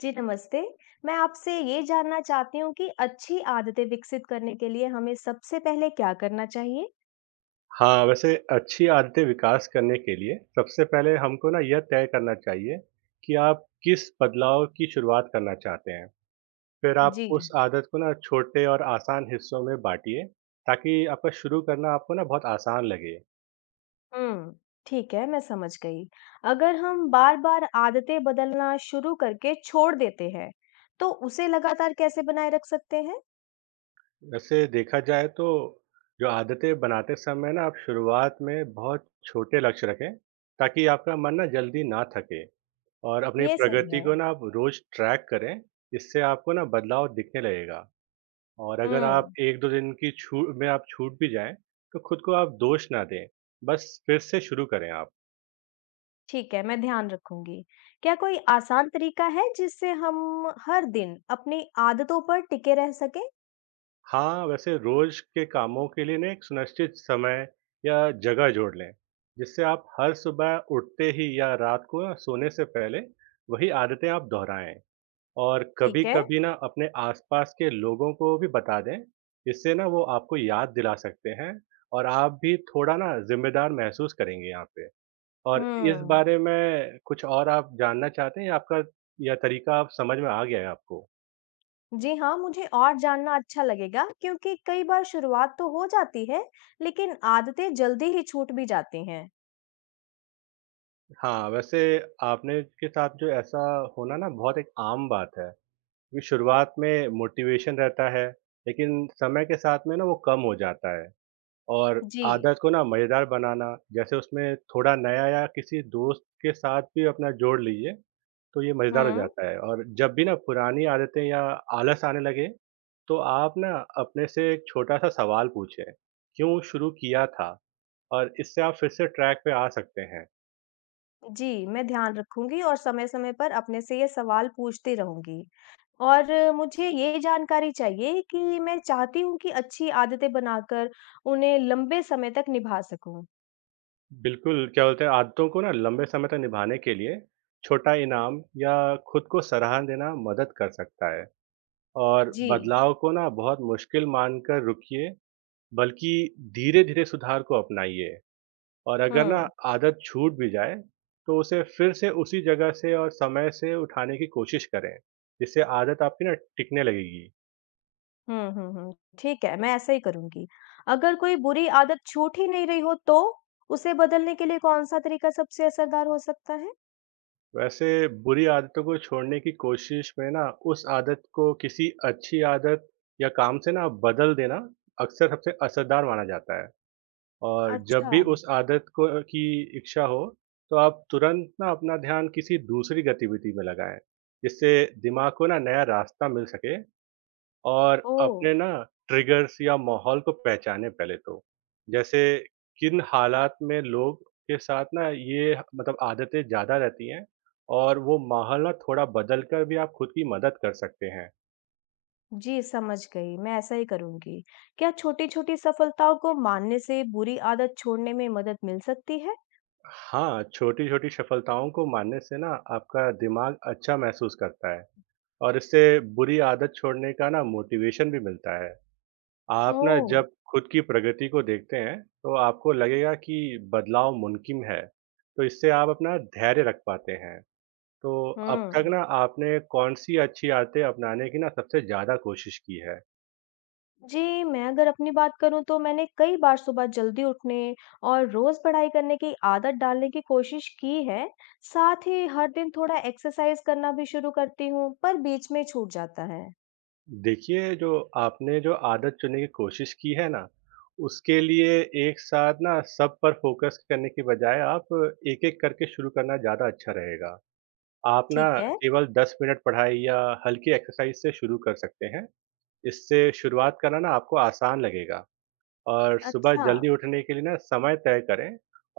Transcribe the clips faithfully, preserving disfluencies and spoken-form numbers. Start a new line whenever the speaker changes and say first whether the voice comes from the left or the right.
left: जी, नमस्ते। मैं आपसे ये जानना चाहती हूँ कि अच्छी आदतें विकसित करने के लिए हमें सबसे पहले क्या करना चाहिए?
right: हाँ, वैसे अच्छी आदतें विकास करने के लिए सबसे पहले हमको ना यह तय करना चाहिए कि आप किस बदलाव की शुरुआत करना चाहते हैं। फिर आप
left: जी।
right: उस आदत को ना छोटे और आसान हिस्सों में बांटिए ताकि आपका शुरू करना आपको ना बहुत आसान लगे।
left: हुँ, ठीक है, मैं समझ गई। अगर हम बार-बार आदतें बदलना शुरू करके छोड़ देते हैं, तो उसे लगातार कैसे बनाए रख सकते हैं?
right: वैसे देखा जाए तो जो आदतें बनाते समय ना आप शुरुआत में बहुत छोटे लक्ष्य रखें ताकि आपका मन ना जल्दी ना थके और अपनी
left: ये सही
right: प्रगति
left: है।
right: को ना आप रोज ट्रैक करें। इससे आपको ना बदलाव दिखने लगेगा। और अगर आप
left: हुँ,
right: एक दो दिन की छूट में आप छूट भी जाएँ, तो खुद को आप दोष ना दें, बस फिर से शुरू करें आप।
left: ठीक है, मैं ध्यान रखूँगी। क्या कोई आसान तरीका है जिससे हम हर दिन अपनी आदतों पर टिके रह सकें?
right: हाँ, वैसे रोज़ के कामों के लिए ना एक सुनिश्चित समय या जगह जोड़ लें, जिससे आप हर सुबह उठते ही या रात को ना सोने से पहले वही आदतें आप दोहराएँ। और
left: ठीक है।
right: कभी-कभी ना अपने आस-पास के लोगों को भी बता दें, इससे ना वो आपको याद दिला सकते हैं और आप भी थोड़ा ना ज़िम्मेदार महसूस करेंगे यहाँ पे। और इस
left: हुँ।
right: बारे में कुछ और आप जानना चाहते हैं या आपका या तरीका आप समझ में आ गया है आपको?
left: जी हाँ, मुझे और जानना अच्छा लगेगा क्योंकि कई बार शुरुआत तो हो जाती है, लेकिन आदतें जल्दी ही छूट भी जाती हैं।
right: हाँ, वैसे आपने के साथ जो ऐसा होना ना बहुत एक आम बात है, क्योंकि शुरुआत में मोटिवेशन रहता है, लेकिन समय के साथ में ना वो कम हो जाता है और
left: जी
right: आदत को ना मज़ेदार बनाना, जैसे उसमें थोड़ा नया या किसी दोस्त के साथ भी अपना जोड़ लीजिए तो ये मज़ेदार हो
left: हम्म।
right: जाता है। और जब भी ना पुरानी आदतें या आलस आने लगे, तो आप ना अपने से एक छोटा-सा सवाल पूछें, क्यों शुरू किया था? और इससे आप फिर से ट्रैक पे आ सकते हैं।
left: जी, मैं ध्यान रखूंगी और समय-समय पर अपने से ये सवाल पूछती रहूंगी। और अ, मुझे ये जानकारी चाहिए कि मैं चाहती हूँ कि अच्छी आदतें बनाकर उन्हें लंबे समय तक निभा सकूं।
right: बिल्कुल, क्या बोलते हैं, आदतों को ना लंबे समय तक निभाने के लिए छोटा इनाम या खुद को सराहना देना मदद कर सकता है। और
left: जी
right: बदलाव को ना बहुत मुश्किल मानकर रुकिए, बल्कि धीरे-धीरे सुधार को अपनाइए। और अगर ना
left: हम्म।
right: आदत छूट भी जाए तो उसे फिर से उसी जगह से और समय से उठाने की कोशिश करें, जिससे आदत आपकी ना टिकने लगेगी।
left: हुँ, हुँ, हुँ। ठीक है, मैं ऐसा ही करूँगी। अगर कोई बुरी आदत छूट ही नहीं रही हो तो? उसे बदलने के लिए कौन-सा तरीका सबसे असरदार हो सकता है?
right: वैसे बुरी आदतों को छोड़ने की कोशिश में ना उस आदत को किसी अच्छी आदत या काम से ना बदल देना अक्सर सबसे असरदार माना जाता है, और जब
left: अच्छा।
right: भी उस आदत को की इच्छा हो तो आप तुरंत ना अपना ध्यान किसी दूसरी गतिविधि में लगाएं, जिससे दिमाग को ना नया रास्ता मिल सके। और
left: ओह!
right: अपने ना ट्रिगर्स या माहौल को पहचानें पहले तो। जैसे किन हालात में लोग के साथ ना ये मतलब आदतें ज़्यादा रहती हैं, और वो माहौल ना थोड़ा बदल कर भी आप खुद की मदद कर सकते हैं।
left: जी, समझ गई, मैं ऐसा ही करूँगी। क्या छोटी-छोटी सफलताओं को मानने से बुरी आदत छोड़ने में मदद मिल सकती है?
right: हाँ, छोटी-छोटी सफलताओं को मानने से ना आपका दिमाग अच्छा महसूस करता है और इससे बुरी आदत छोड़ने का ना मोटिवेशन भी मिलता है। आप ना
left: ओह!
right: जब खुद की प्रगति को देखते हैं तो आपको लगेगा कि बदलाव मुमकिन है, तो इससे आप अपना धैर्य रख पाते हैं। तो अब तक
left: हुँ।
right: ना आपने कौन सी अच्छी आदतें अपनाने की ना सबसे ज़्यादा कोशिश की है?
left: जी, मैं अगर अपनी बात करूँ तो मैंने कई बार सुबह जल्दी उठने और रोज़ पढ़ाई करने की आदत डालने की कोशिश की है। साथ ही हर दिन थोड़ा एक्सरसाइज़ करना भी शुरू करती हूँ, पर बीच में छूट जाता है।
right: देखिए जो आपने जो आदत चुनने की कोशिश की है ना, उसके लिए एक साथ ना सब पर फोकस करने की बजाय आप एक एक करके शुरू करना ज़्यादा अच्छा रहेगा। आप ना
left: ठीक है।
right: केवल दस मिनट पढ़ाई या हल्की एक्सरसाइज से शुरू कर सकते हैं। इससे शुरुआत करना ना आपको आसान लगेगा। और सुबह
left: अच्छा।
right: जल्दी उठने के लिए ना समय तय करें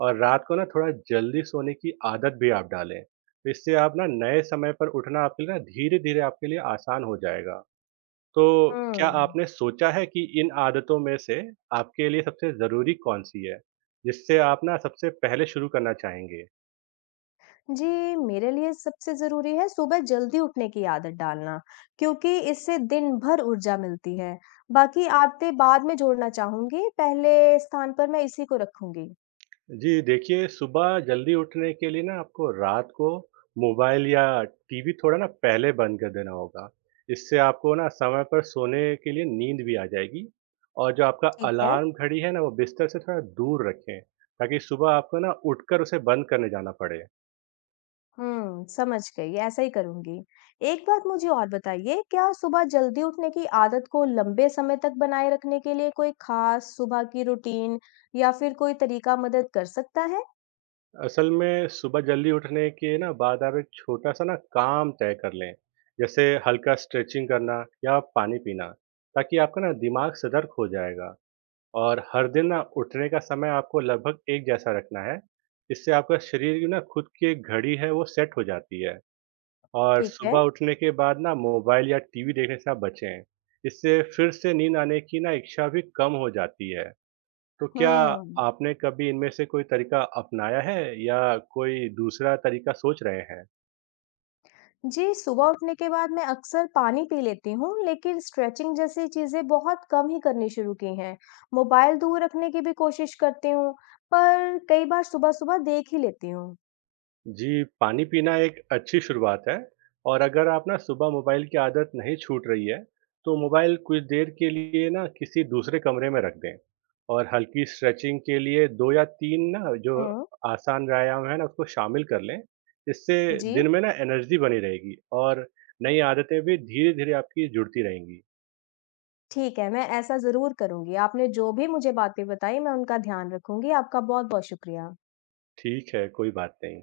right: और रात को ना थोड़ा जल्दी सोने की आदत भी आप डालें, तो इससे आप ना नए समय पर उठना आपके लिए ना धीरे धीरे आपके लिए आसान हो जाएगा। तो क्या
left: हुँ।
right: आपने सोचा है कि इन आदतों में से आपके लिए सबसे ज़रूरी कौन सी है जिससे आप ना सबसे पहले शुरू करना चाहेंगे?
left: जी, मेरे लिए सबसे ज़रूरी है सुबह जल्दी उठने की आदत डालना, क्योंकि इससे दिन भर ऊर्जा मिलती है। बाकी आदतें बाद में जोड़ना चाहूँगी, पहले स्थान पर मैं इसी को रखूँगी।
right: जी, देखिए सुबह जल्दी उठने के लिए ना आपको रात को मोबाइल या टीवी थोड़ा ना पहले बंद कर देना होगा। इससे आपको ना समय पर सोने के लिए नींद भी आ जाएगी, और जो आपका
left: ठीक है।
right: अलार्म घड़ी है ना वो बिस्तर से थोड़ा दूर रखें, ताकि सुबह आपको ना उठकर उसे बंद करने जाना पड़े।
left: हुँ, समझ गई, ऐसा ही करूँगी। एक बात मुझे और बताइए, क्या सुबह जल्दी उठने की आदत को लंबे समय तक बनाए रखने के लिए कोई खास सुबह की रूटीन या फिर कोई तरीका मदद कर सकता है?
right: असल में सुबह जल्दी उठने के ना बाद आप एक छोटा-सा ना काम तय कर लें, जैसे हल्का स्ट्रेचिंग करना या पानी पीना, ताकि आपका ना दिमाग सतर्क हो जाएगा। और हर दिन ना उठने का समय आपको लगभग एक जैसा रखना है। इससे आपका शरीर की ना खुद की एक घड़ी है वो सेट हो जाती है, और
left: ठीक है।
right: सुबह उठने के बाद ना मोबाइल या टीवी देखने से आप बचें। इससे फिर से नींद आने की ना इच्छा भी कम हो जाती है। तो क्या
left: हुँ।
right: आपने कभी इनमें से कोई तरीका अपनाया है या कोई दूसरा तरीका सोच रहे हैं?
left: जी, सुबह उठने के बाद मैं अक्सर पानी पी लेती हूँ, लेकिन स्ट्रेचिंग जैसी चीज़ें बहुत कम ही करनी शुरू की हैं। मोबाइल दूर रखने की भी कोशिश करती हूँ, पर कई बार सुबह-सुबह देख ही लेती हूँ।
right: जी, पानी पीना एक अच्छी शुरुआत है, और अगर आप ना सुबह मोबाइल की आदत नहीं छूट रही है, तो मोबाइल कुछ देर के लिए ना किसी दूसरे कमरे में रख दें और हल्की स्ट्रेचिंग के लिए दो या तीन ना जो
left: हुँ,
right: आसान व्यायाम है ना उसको शामिल कर लें। इससे
left: जी,
right: दिन में ना एनर्जी बनी रहेगी और नई आदतें भी धीरे-धीरे आपकी जुड़ती रहेंगी।
left: ठीक है, मैं ऐसा ज़रूर करूँगी। आपने जो भी मुझे बातें बताई, मैं उनका ध्यान रखूँगी। आपका बहुत-बहुत शुक्रिया।
right: ठीक है, कोई बात नहीं।